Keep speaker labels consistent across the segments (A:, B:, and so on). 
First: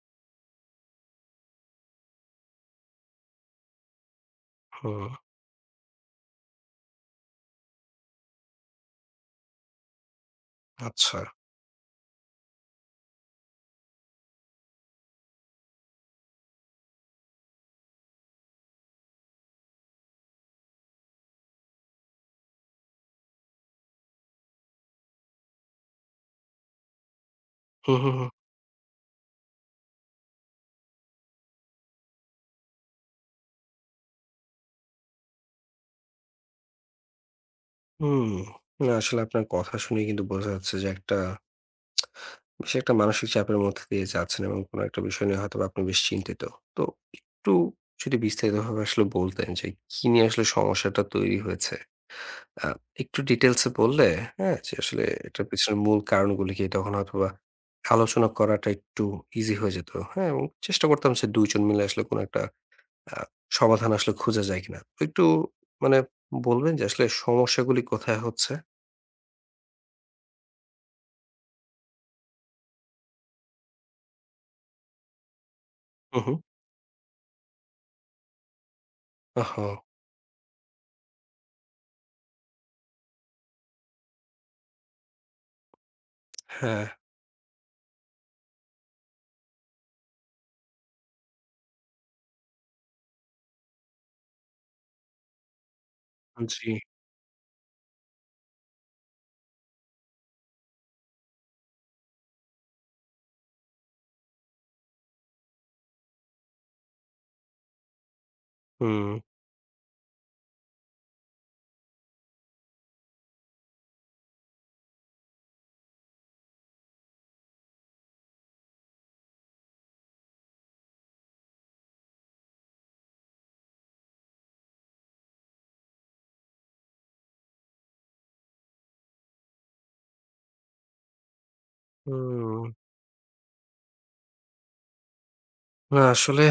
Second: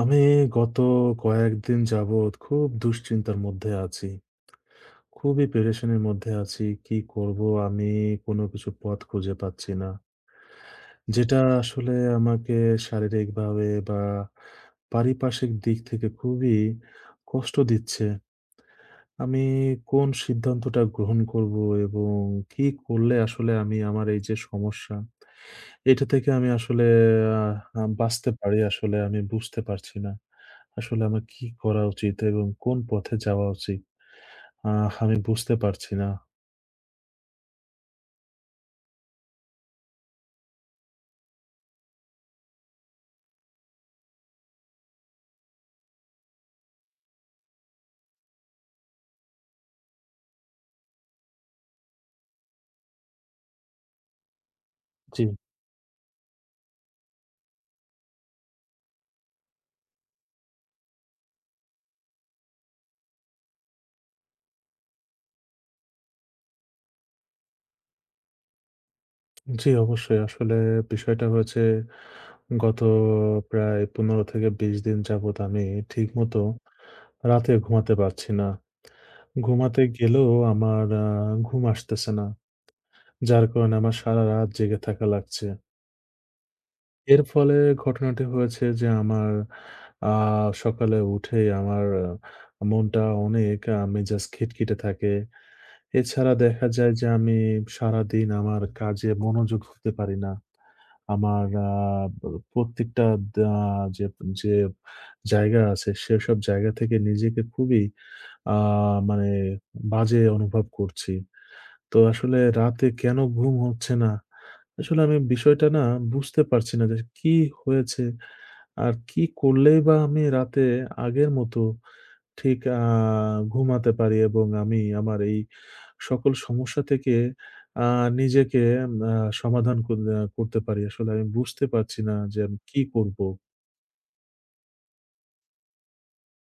A: আমি গত কয়েকদিন যাবৎ খুব দুশ্চিন্তার মধ্যে আছি।
B: হুম,
A: খুবই পেরেশানির মধ্যে আছি। কি করব আমি কোনো কিছু পথ খুঁজে পাচ্ছি না।
B: আচ্ছা।
A: যেটা আসলে আমাকে শারীরিকভাবে বা পারিপার্শ্বিক দিক থেকে খুবই কষ্ট দিচ্ছে। আমি কোন সিদ্ধান্তটা গ্রহণ করব এবং কি করলে আসলে আমি আমার এই যে সমস্যা এটা থেকে আমি আসলে
B: হুম, হুম, হুম,
A: বাঁচতে পারি আসলে আমি বুঝতে পারছি না। আসলে আমার কি করা উচিত এবং কোন পথে যাওয়া উচিত? আমি বুঝতে পারছি না।
B: হুম। না আসলে আপনার কথা শুনেই কিন্তু বোঝা যাচ্ছে যে একটা বেশ একটা মানসিক চাপের মধ্যে দিয়ে যাচ্ছেন এবং কোনো একটা বিষয় নিয়ে হয়তোবা আপনি বেশ চিন্তিত। তো একটু যদি বিস্তারিতভাবে আসলে বলতেন যে কি নিয়ে আসলে সমস্যাটা তৈরি হয়েছে? আ একটু ডিটেইলস এ বললে, হ্যাঁ? যে আসলে
A: জি,
B: এটার পেছনের মূল কারণগুলো কি তখন হয়তোবা আলোচনা করাটা একটু ইজি হয়ে যেত, হ্যাঁ? এবং চেষ্টা করতাম যে ২ জন মিলে আসলে কোনো একটা আ সমাধান আসলে খুঁজে যায় কিনা? একটু মানে বলবেন যে আসলে সমস্যাগুলি কোথায় হচ্ছে?
A: জি অবশ্যই। আসলে বিষয়টা হয়েছে গত প্রায় ১৫ থেকে ২০ দিন যাবৎ আমি
B: হু, হু।
A: ঠিকমতো রাতে ঘুমাতে পারছি না।
B: ওহো!
A: ঘুমাতে গেলেও আমার ঘুম আসতেছে না। যার কারণে আমার সারারাত জেগে থাকা লাগছে।
B: হ্যাঁ,
A: এর ফলে ঘটনাটি হয়েছে যে আমার আ সকালে উঠেই আমার মনটা অনেক মেজাজ খিটখিটে থাকে। এছাড়া দেখা
B: জি।
A: যায় যে আমি সারাদিন আমার কাজে মনোযোগ হতে পারি না। আমার প প্রত্যেকটা দা যে যে জায়গা আছে সেসব জায়গা থেকে নিজেকে খুবই আ
B: হুম,
A: মানে বাজে অনুভব করছি। তো আসলে রাতে কেন ঘুম হচ্ছে না? আসলে আমি বিষয়টা না বুঝতে পারছি না যে কি হয়েছে? আর কি করলেই বা আমি রাতে আগের মতো ঠিক ঘুমাতে পারি এবং আমি আমার এই সকল সমস্যা থেকে আ নিজেকে আ সমাধান কর আ করতে পারি। আসলে আমি বুঝতে পারছি না যে আমি
B: হুম।
A: কি করব?
B: না আসলে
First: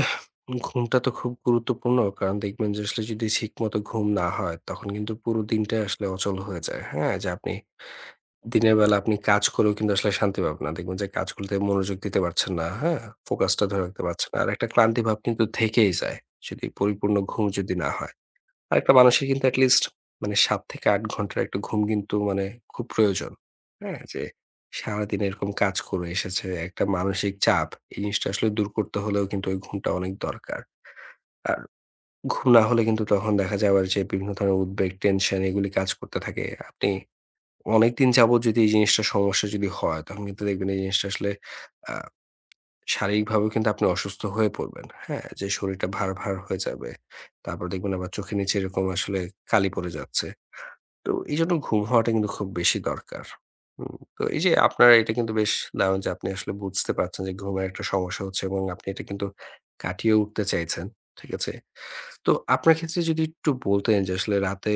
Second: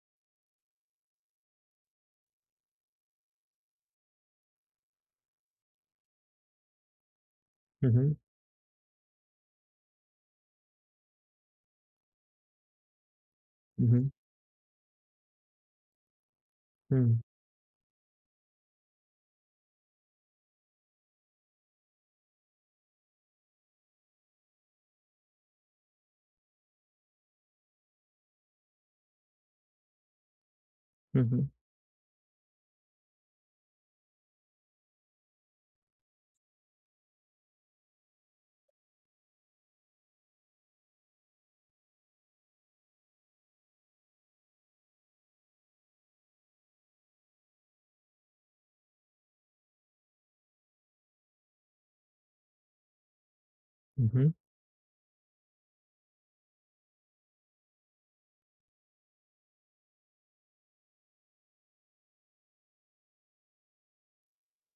B: ঘুমটা তো খুব গুরুত্বপূর্ণ। কারণ দেখবেন যে আসলে যদি ঠিকমতো ঘুম না হয় তখন কিন্তু পুরো দিনটাই আসলে অচল হয়ে যায়। হ্যাঁ? যে আপনি
A: হু, হু,
B: দিনের বেলা আপনি কাজ করেও কিন্তু আসলে শান্তি পাবেন না। দেখবেন যে কাজগুলোতে মনোযোগ দিতে পারছেন না। হ্যাঁ? ফোকাসটা ধরে
A: হু, হু,
B: রাখতে পারছেন না। আর একটা ক্লান্তি ভাব কিন্তু থেকেই যায়। যদি
A: হুম,
B: পরিপূর্ণ ঘুম যদি না হয়। আরেকটা মানুষের কিন্তু এটলিস্ট মানে ৭ থেকে ৮ ঘন্টার একটা ঘুম কিন্তু মানে খুব প্রয়োজন। হ্যাঁ? যে সারাদিন এরকম কাজ করে এসেছে, একটা মানসিক চাপ, এই জিনিসটা আসলে দূর করতে হলেও কিন্তু ওই ঘুমটা অনেক দরকার।
A: হু, হু,
B: আর ঘুম না হলে কিন্তু তখন দেখা যায় আবার যে বিভিন্ন ধরনের উদ্বেগ, টেনশন এগুলি কাজ করতে থাকে। আপনি অনেকদিন যাবত যদি এই জিনিসটা সমস্যা যদি হয়, তখন কিন্তু দেখবেন এই জিনিসটা আসলে আ শারীরিকভাবেও কিন্তু আপনি অসুস্থ হয়ে পড়বেন। হ্যাঁ? যে শরীরটা ভার, ভার হয়ে যাবে। তারপর দেখবেন আবার চোখের নিচে এরকম আসলে কালি পড়ে যাচ্ছে। তো এইজন্য ঘুম হওয়াটা কিন্তু খুব বেশি দরকার। হুম,
A: হু, হু।
B: তো এই যে আপনার এটা কিন্তু বেশ দারুণ যে আপনি আসলে বুঝতে পারছেন যে ঘুমের একটা সমস্যা হচ্ছে এবং আপনি এটা কিন্তু কাটিয়ে উঠতে চাইছেন। ঠিক আছে? তো আপনার ক্ষেত্রে যদি একটু বলতেন যে আসলে রাতে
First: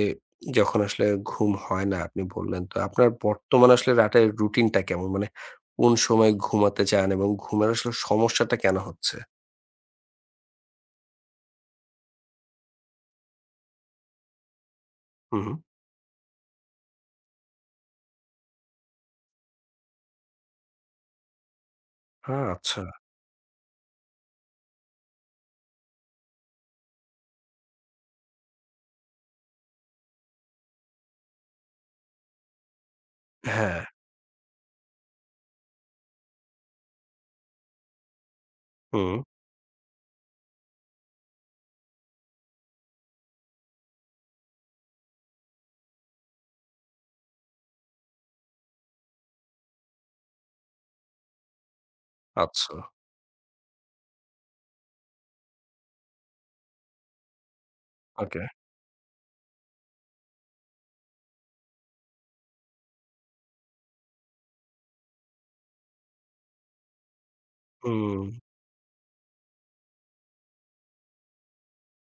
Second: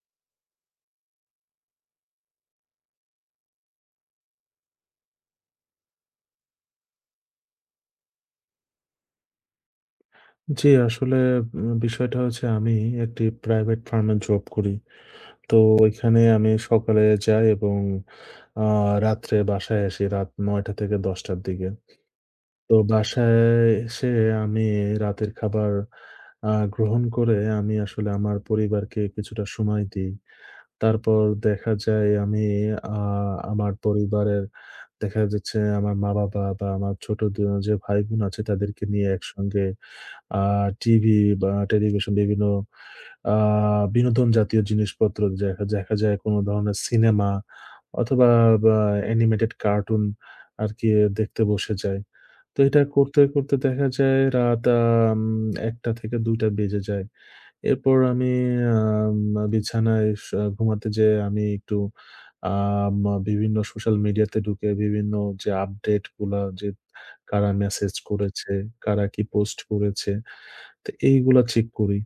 B: যখন আসলে ঘুম হয় না আপনি বললেন, তো আপনার বর্তমানে আসলে রাতের রুটিনটা কেমন? মানে কোন সময় ঘুমাতে চান এবং ঘুমের আসলে সমস্যাটা কেন হচ্ছে?
A: জি, আসলে বিষয়টা হচ্ছে আমি একটি প্রাইভেট ফার্মে জব করি।
B: হুম,
A: তো
B: হুম।
A: ওইখানে আমি সকালে যাই এবং আ রাত্রে বাসায় আসি রাত ৯:০০ থেকে ১০:০০ র দিকে।
B: হ্যাঁ,
A: তো
B: আচ্ছা।
A: বাসায় এসে আমি রাতের খাবার গ্রহণ করে আমি আসলে আমার পরিবারকে কিছুটা সময় দিই। তারপর দেখা যায় আমি আ আমার
B: হ্যাঁ,
A: পরিবারের দেখা যাচ্ছে আমার মা-বাবা বা আমার ছোট যে ভাই-বোন আছে তাদেরকে নিয়ে
B: হুম,
A: একসঙ্গে আ টিভি বা টেলিভিশন বিভিন্ন আ বিনোদন জাতীয় জিনিসপত্র দেখা দেখা যায় কোন ধরনের সিনেমা অথবা বা অ্যানিমেটেড কার্টুন আরকি দেখতে বসে যাই। তো
B: আচ্ছা।
A: এটা করতে, করতে দেখা যায় রাত আম ১টা থেকে ২টা বেজে যায়। এরপর আমি
B: ওকে।
A: আম বিছানায় ঘুমাতে যেয়ে আমি একটু আম বিভিন্ন সোশ্যাল মিডিয়াতে ঢুকে বিভিন্ন যে আপডেটগুলা যে কারা মেসেজ
B: হুম,
A: করেছে, কারা কি পোস্ট করেছে, তো এইগুলা চেক করি।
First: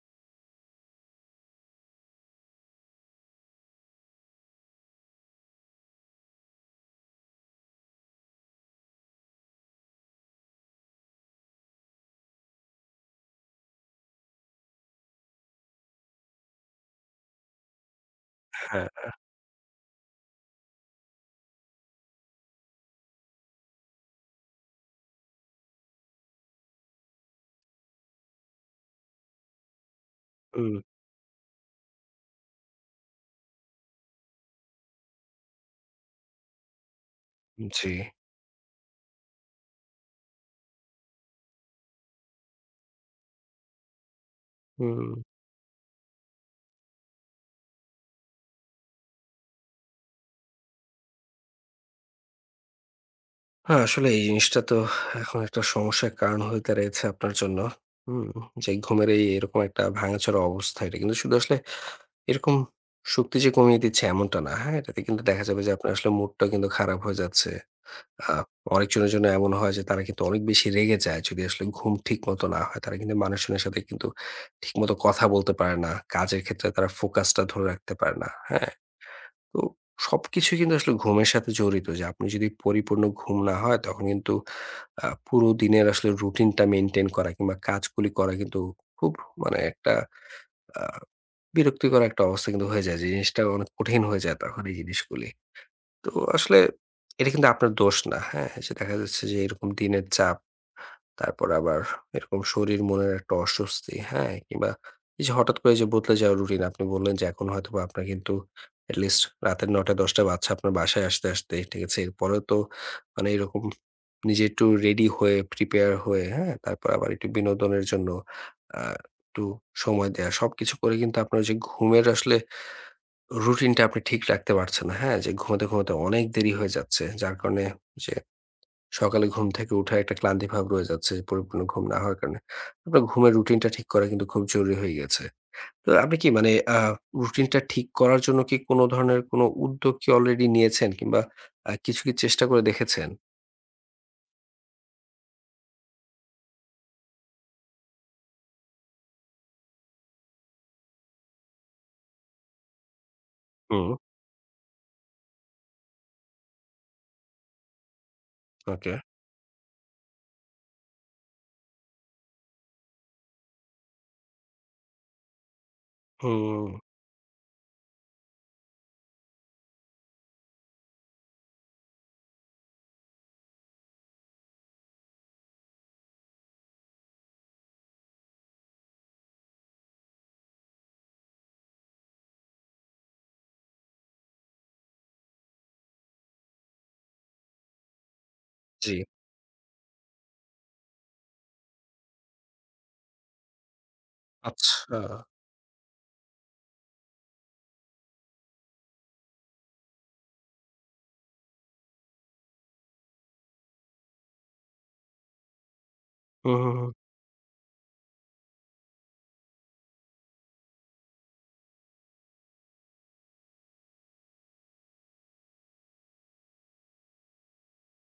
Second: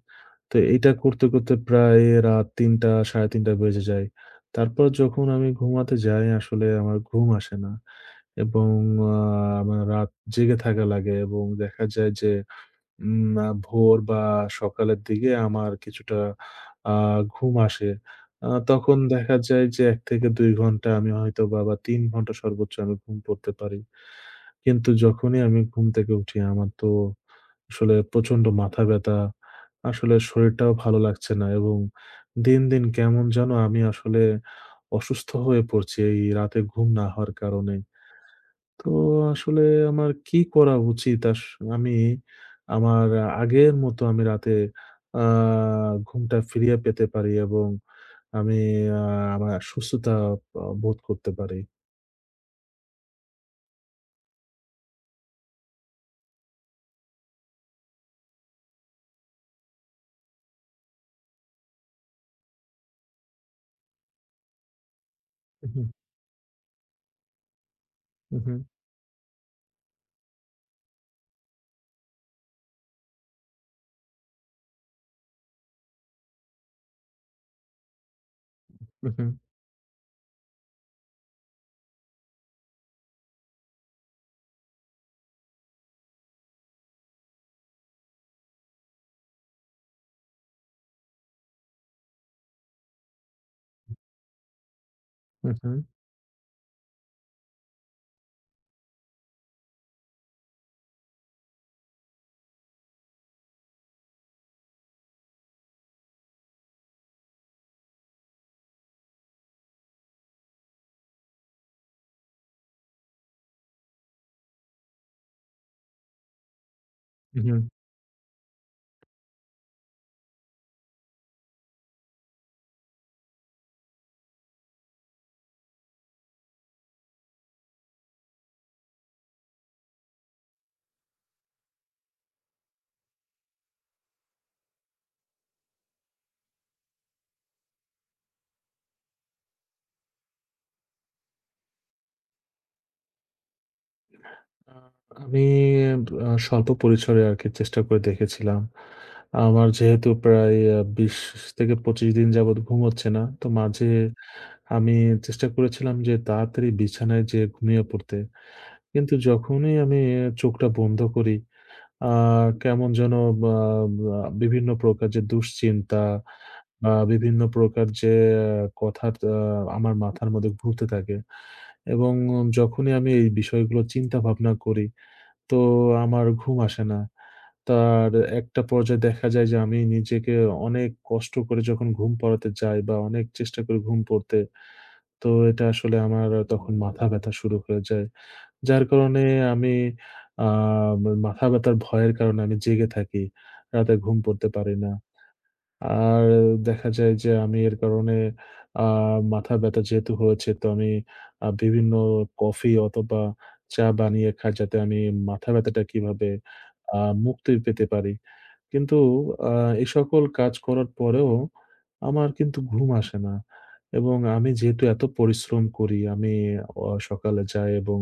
A: তো এইটা করতে, করতে প্রায় রাত ৩টা ৩:৩০ বেজে যায়। তারপর যখন আমি ঘুমাতে যাই আসলে আমার ঘুম আসে না এবং আ আমার রাত জেগে থাকা লাগে এবং দেখা যায় যে উম আ ভোর বা সকালের দিকে আমার কিছুটা আ ঘুম আসে।
B: হ্যাঁ,
A: তখন দেখা যায় যে ১ থেকে ২ ঘন্টা আমি হয়তোবা বা ৩ ঘন্টা সর্বোচ্চ আমি ঘুম পড়তে পারি। কিন্তু যখনই আমি ঘুম থেকে উঠি আমার তো আসলে প্রচন্ড মাথা ব্যথা। আসলে শরীরটাও
B: হুম,
A: ভালো লাগছে না এবং দিন, দিন কেমন যেন আমি আসলে অসুস্থ হয়ে পড়ছি এই রাতে ঘুম না হওয়ার কারণে।
B: জি,
A: তো আসলে আমার কি করা উচিত? আমি আমার আগের মতো আমি রাতে
B: হুম।
A: আ ঘুমটা ফিরিয়ে পেতে পারি এবং আমি আ আমার সুস্থতা বোধ করতে পারি।
B: হ্যাঁ, আসলে এই জিনিসটা তো এখন একটা সমস্যার কারণ হয়ে দাঁড়িয়েছে আপনার জন্য। হুম? যে ঘুমের এই এরকম একটা ভাঙাচোরা অবস্থা এটা কিন্তু শুধু আসলে এরকম শক্তি যে কমিয়ে দিচ্ছে এমনটা না। হ্যাঁ? এটাতে কিন্তু দেখা যাবে যে
A: উহু,
B: আপনার আসলে মুডটা কিন্তু খারাপ হয়ে যাচ্ছে। আ
A: উহু,
B: অনেকজনের জন্য এমন হয় যে তারা কিন্তু অনেক বেশি রেগে যায় যদি আসলে ঘুম ঠিকমতো না হয়। তারা কিন্তু মানুষজনের সাথে কিন্তু ঠিকমতো কথা বলতে পারে না। কাজের ক্ষেত্রে তারা ফোকাসটা ধরে রাখতে পারে না। হ্যাঁ?
A: উহু,
B: তো সবকিছুই কিন্তু আসলে ঘুমের সাথে জড়িত যে আপনি যদি পরিপূর্ণ ঘুম না হয় তখন কিন্তু পুরো দিনের আসলে রুটিনটা মেইনটেইন করা কিংবা কাজগুলি করা কিন্তু খুব মানে একটা আ বিরক্তিকর একটা অবস্থা কিন্তু হয়ে যায়। যে জিনিসটা অনেক কঠিন হয়ে যায় তখন এই জিনিসগুলি।
A: উহু,
B: তো আসলে এটা কিন্তু আপনার দোষ না। হ্যাঁ? যে দেখা যাচ্ছে যে এরকম দিনের চাপ তারপর আবার এরকম শরীর মনের একটা অস্বস্তি, হ্যাঁ? কিংবা এই যে হঠাৎ করে যে বদলে যাওয়া রুটিন আপনি বললেন যে এখন হয়তোবা আপনার কিন্তু এটলিস্ট রাতের ৯:০০-১০:০০ বাজছে আপনার বাসায় আসতে, আসতে, ঠিক আছে? এরপরেও তো মানে এরকম নিজে একটু রেডি হয়ে প্রিপেয়ার হয়ে, হ্যাঁ? তারপর আবার একটু
A: উহু।
B: বিনোদনের জন্য আ একটু সময় দেয়া। সবকিছু করে কিন্তু আপনার যে ঘুমের আসলে রুটিনটা আপনি ঠিক রাখতে পারছেন না, হ্যাঁ? যে ঘুমাতে, ঘুমাতে, অনেক দেরি হয়ে যাচ্ছে। যার কারণে যে সকালে ঘুম থেকে উঠার একটা ক্লান্তি ভাব রয়ে যাচ্ছে পরিপূর্ণ ঘুম না হওয়ার কারণে। আপনার ঘুমের রুটিনটা ঠিক করা কিন্তু খুব জরুরি হয়ে গেছে। তো আপনি কি মানে আ রুটিনটা ঠিক করার জন্য কি কোনো ধরনের কোনো উদ্যোগ কি অলরেডি নিয়েছেন কিংবা কিছু কি চেষ্টা করে দেখেছেন?
A: আ আমি স্বল্প পরিসরে আরকি চেষ্টা করে দেখেছিলাম। আমার যেহেতু প্রায় ২০-২৫ দিন যাবৎ ঘুম হচ্ছে না। তো মাঝে
B: হুম,
A: আমি চেষ্টা করেছিলাম যে তাড়াতাড়ি বিছানায় যেয়ে ঘুমিয়ে পড়তে।
B: ওকে।
A: কিন্তু যখনই আমি চোখটা বন্ধ করি, আ কেমন যেন বা বা বিভিন্ন প্রকার যে দুশ্চিন্তা
B: হুম,
A: বা বিভিন্ন প্রকার যে আ কথা আমার মাথার মধ্যে ঘুরতে থাকে এবং যখনই আমি এই বিষয়গুলো চিন্তা ভাবনা করি তো আমার ঘুম আসে না। তার একটা পর্যায়ে দেখা যায় যে আমি নিজেকে অনেক কষ্ট করে যখন ঘুম পড়াতে যাই বা অনেক চেষ্টা করি ঘুম পড়তে, তো এটা আসলে আমার তখন মাথা ব্যথা শুরু হয়ে যায়। যার
B: জি।
A: কারণে আমি আ মাথা ব্যথার ভয়ের কারণে আমি জেগে থাকি। রাতে ঘুম পড়তে পারি না।
B: আচ্ছা।
A: আর দেখা যায় যে আমি এর কারণে আ মাথা ব্যাথা যেহেতু হয়েছে তো আমি বিভিন্ন কফি অথবা চা বানিয়ে খাই যাতে আমি মাথা ব্যাথাটা কিভাবে
B: হুম, হুম, হুম।
A: আ মুক্তি পেতে পারি। কিন্তু আ এই সকল কাজ করার পরেও আমার কিন্তু ঘুম আসে না। এবং আমি যেহেতু এত পরিশ্রম করি আমি সকালে যাই এবং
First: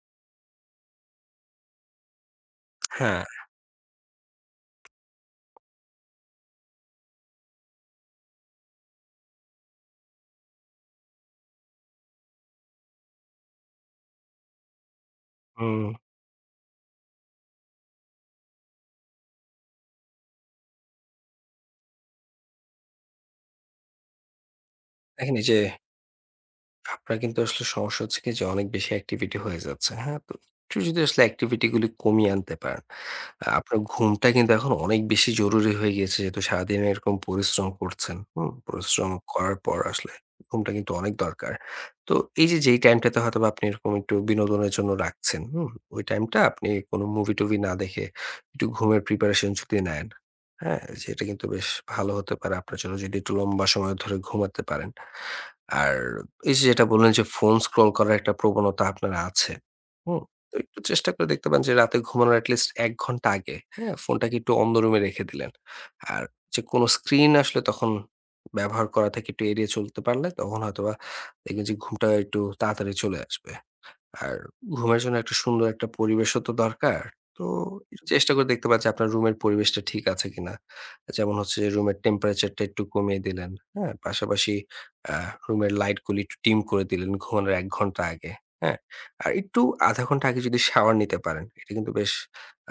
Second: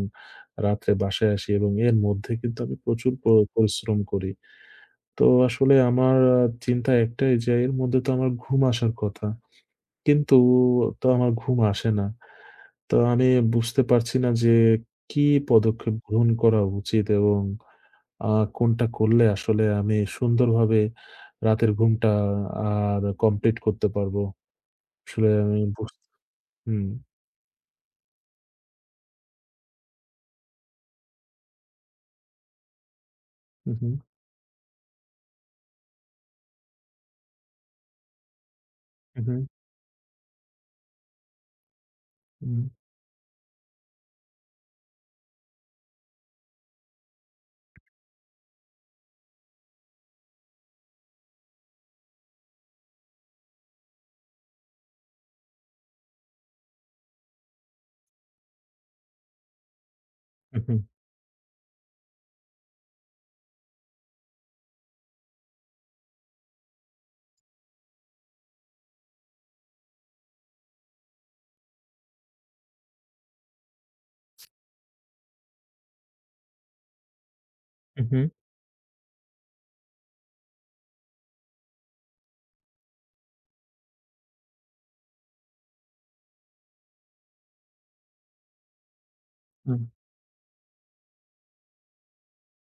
A: রাত্রে বাসায় আসি এবং এর মধ্যে কিন্তু আমি প্রচুর
B: হ্যাঁ,
A: পরিশ্রম করি। তো আসলে আমার চিন্তা একটাই যে এর মধ্যে তো আমার ঘুম আসার কথা। কিন্তু তো আমার ঘুম আসে না। তো আমি বুঝতে পারছি না যে কি
B: হুম।
A: পদক্ষেপ গ্রহণ করা উচিত এবং আ কোনটা করলে আসলে আমি সুন্দরভাবে রাতের ঘুমটা আর কমপ্লিট করতে পারবো। আসলে
B: দেখেন এই যে
A: আমি. হুম,
B: আপনার কিন্তু আসলে সমস্যা হচ্ছে কি যে অনেক বেশি অ্যাক্টিভিটি হয়ে যাচ্ছে। হ্যাঁ? তো একটু যদি আসলে অ্যাক্টিভিটি গুলি কমিয়ে আনতে পারেন। আপনার
A: উহু,
B: ঘুমটা কিন্তু এখন অনেক বেশি জরুরি হয়ে গিয়েছে যেহেতু সারাদিন এরকম পরিশ্রম করছেন। হুম? পরিশ্রম
A: উহু,
B: করার পর আসলে ঘুমটা কিন্তু অনেক দরকার। তো এই
A: উম
B: যে যেই টাইমটাতে হয়তোবা আপনি এরকম একটু বিনোদনের জন্য রাখছেন, হুম? ওই টাইমটা আপনি কোনো মুভি-টুভি না দেখে একটু ঘুমের প্রিপারেশন যদি নেন, হ্যাঁ? সেটা কিন্তু বেশ ভালো হতে পারে আপনার জন্য যদি একটু লম্বা সময় ধরে ঘুমাতে পারেন। আর এই যে যেটা বললেন যে ফোন স্ক্রল করার একটা প্রবণতা আপনার আছে। হুম? তো
A: উহু,
B: একটু চেষ্টা করে দেখতে পারেন যে রাতে ঘুমানোর এটলিস্ট ১ ঘন্টা আগে, হ্যাঁ? ফোনটাকে একটু অন্য রুমে রেখে দিলেন। আর যে কোনো স্ক্রিন আসলে তখন ব্যবহার করা থেকে একটু এড়িয়ে চলতে পারলে তখন হয়তোবা দেখবেন যে ঘুমটা একটু তাড়াতাড়ি চলে আসবে। আর ঘুমের জন্য একটা সুন্দর একটা পরিবেশও তো দরকার। তো একটু
A: উহু,
B: চেষ্টা করে দেখতে পাচ্ছি আপনার রুমের পরিবেশটা ঠিক আছে কিনা। যেমন হচ্ছে যে রুমের টেম্পারেচারটা একটু কমিয়ে দিলেন, হ্যাঁ? পাশাপাশি আ রুমের লাইটগুলি একটু ডিম করে দিলেন ঘুমানোর ১ ঘন্টা আগে, হ্যাঁ? আর একটু
A: উম
B: ০.৫ ঘন্টা আগে যদি শাওয়ার নিতে পারেন, এটা কিন্তু বেশ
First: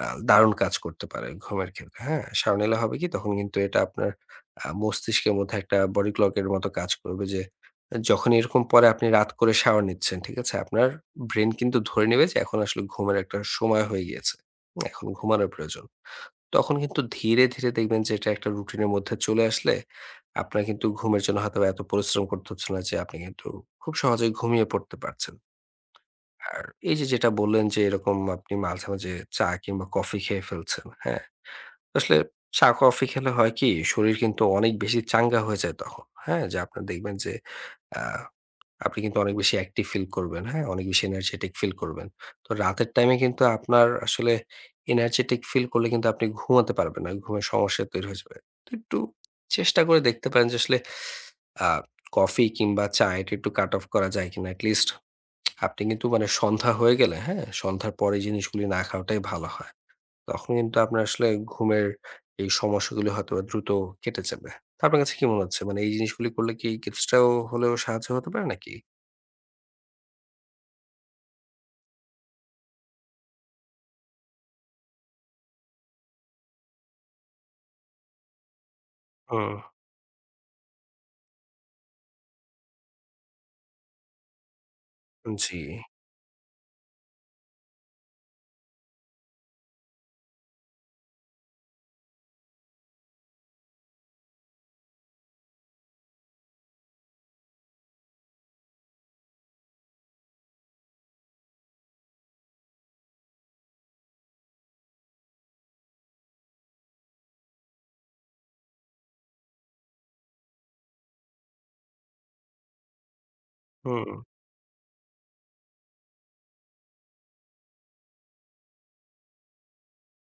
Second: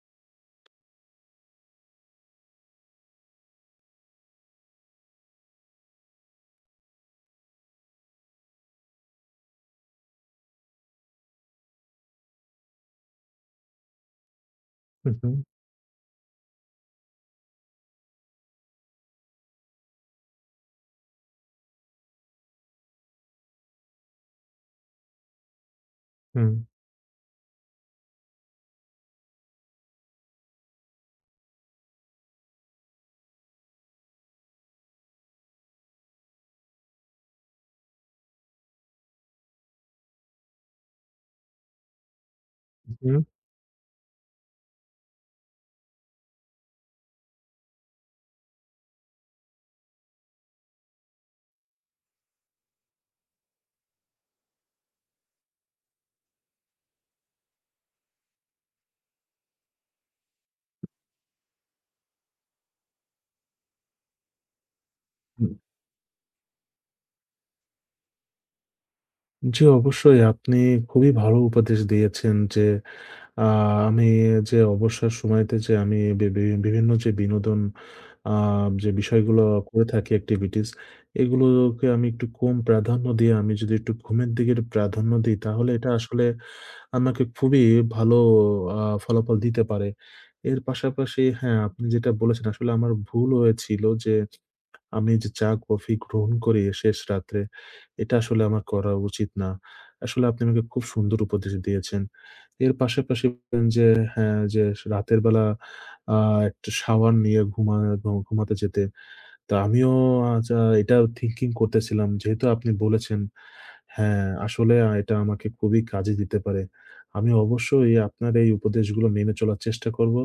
B: আ দারুণ কাজ করতে পারে ঘুমের ক্ষেত্রে, হ্যাঁ? শাওয়ার নিলে হবে কি তখন কিন্তু এটা আপনার মস্তিষ্কের মধ্যে একটা বডি ক্লকের মতো কাজ করবে যে যখন এরকম পরে আপনি রাত করে শাওয়ার নিচ্ছেন, ঠিক আছে? আপনার ব্রেইন কিন্তু ধরে নেবে যে এখন আসলে ঘুমের একটা সময় হয়ে গিয়েছে। এখন
A: উহু,
B: ঘুমানোর প্রয়োজন। তখন কিন্তু ধীরে, ধীরে দেখবেন যে এটা একটা রুটিনের মধ্যে চলে আসলে আপনার কিন্তু ঘুমের জন্য হয়তোবা এত পরিশ্রম করতে হচ্ছে না যে আপনি কিন্তু খুব সহজেই ঘুমিয়ে পড়তে পারছেন।
A: হুম,
B: আর এই যে যেটা বললেন যে এরকম আপনি মাঝে, মাঝে চা কিংবা কফি খেয়ে ফেলছেন, হ্যাঁ? আসলে চা কফি খেলে হয় কি শরীর কিন্তু অনেক বেশি চাঙ্গা হয়ে যায় তখন, হ্যাঁ? যে আপনার দেখবেন যে আ আপনি কিন্তু অনেক বেশি অ্যাক্টিভ ফিল করবেন, হ্যাঁ? অনেক বেশি এনার্জেটিক ফিল করবেন। তো রাতের
A: উহু।
B: টাইমে কিন্তু আপনার আসলে এনার্জেটিক ফিল করলে কিন্তু আপনি ঘুমাতে পারবেন না। ঘুমের সমস্যা তৈরি হয়ে যাবে। তো একটু চেষ্টা করে দেখতে পারেন যে আসলে আ কফি কিংবা চা এটা একটু কাট অফ করা যায় কিনা? এট লিস্ট আপনি কিন্তু মানে সন্ধ্যা হয়ে গেলে, হ্যাঁ? সন্ধ্যার পরে এই জিনিসগুলি না খাওয়াটাই ভালো হয়। তখন কিন্তু আপনার আসলে ঘুমের এই সমস্যাগুলো হয়তোবা দ্রুত কেটে যাবে। তো আপনার কাছে কি মনে হচ্ছে? মানে এই জিনিসগুলি করলে কি কিছুটাও হলেও সাহায্য হতে পারে নাকি?
A: জি অবশ্যই আপনি খুবই ভালো উপদেশ দিয়েছেন যে আ আমি যে অবসর সময়তে যে আমি বি বি বিভিন্ন যে বিনোদন আ যে বিষয়গুলো
B: হুম।
A: করে থাকি activities এগুলোকে আমি একটু কম প্রাধান্য দিয়ে আমি যদি একটু ঘুমের দিকে প্রাধান্য দিই
B: জি,
A: তাহলে এটা আসলে আমাকে খুবই ভালো আ ফলাফল দিতে পারে। এর পাশাপাশি হ্যাঁ, আপনি যেটা বলেছেন আসলে আমার ভুল হয়েছিল যে আমি যে চা কফি গ্রহণ করি শেষ রাত্রে এটা আসলে আমার করা উচিত না। আসলে আপনি আমাকে খুব সুন্দর উপদেশ দিয়েছেন। এর পাশাপাশি বললেন যে হ্যাঁ, যে রাতের বেলা আ একটা শাওয়ার নিয়ে ঘুমাতে যেতে। তো আমিও আচ্ছা এটা থিংকিং করতেছিলাম। যেহেতু আপনি বলেছেন,
B: হুম,
A: হ্যাঁ, আসলে এটা আমাকে খুবই কাজে দিতে পারে। আমি অবশ্যই আপনার এই উপদেশগুলো মেনে চলার চেষ্টা করব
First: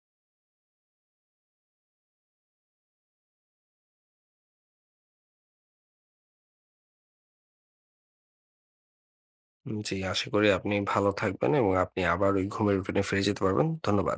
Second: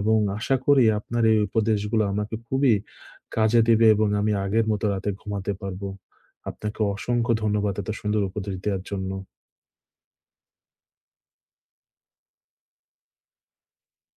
A: এবং আশা করি আপনার এই উপদেশগুলো আমাকে খুবই কাজে দিবে এবং আমি আগের মতো রাতে ঘুমাতে পারবো। আপনাকে অসংখ্য ধন্যবাদ এত সুন্দর উপদেশ দেওয়ার জন্য।
B: জি আশা করি আপনি ভালো থাকবেন এবং আপনি আবার ওই ঘুমের রুটিনে ফিরে যেতে পারবেন। ধন্যবাদ।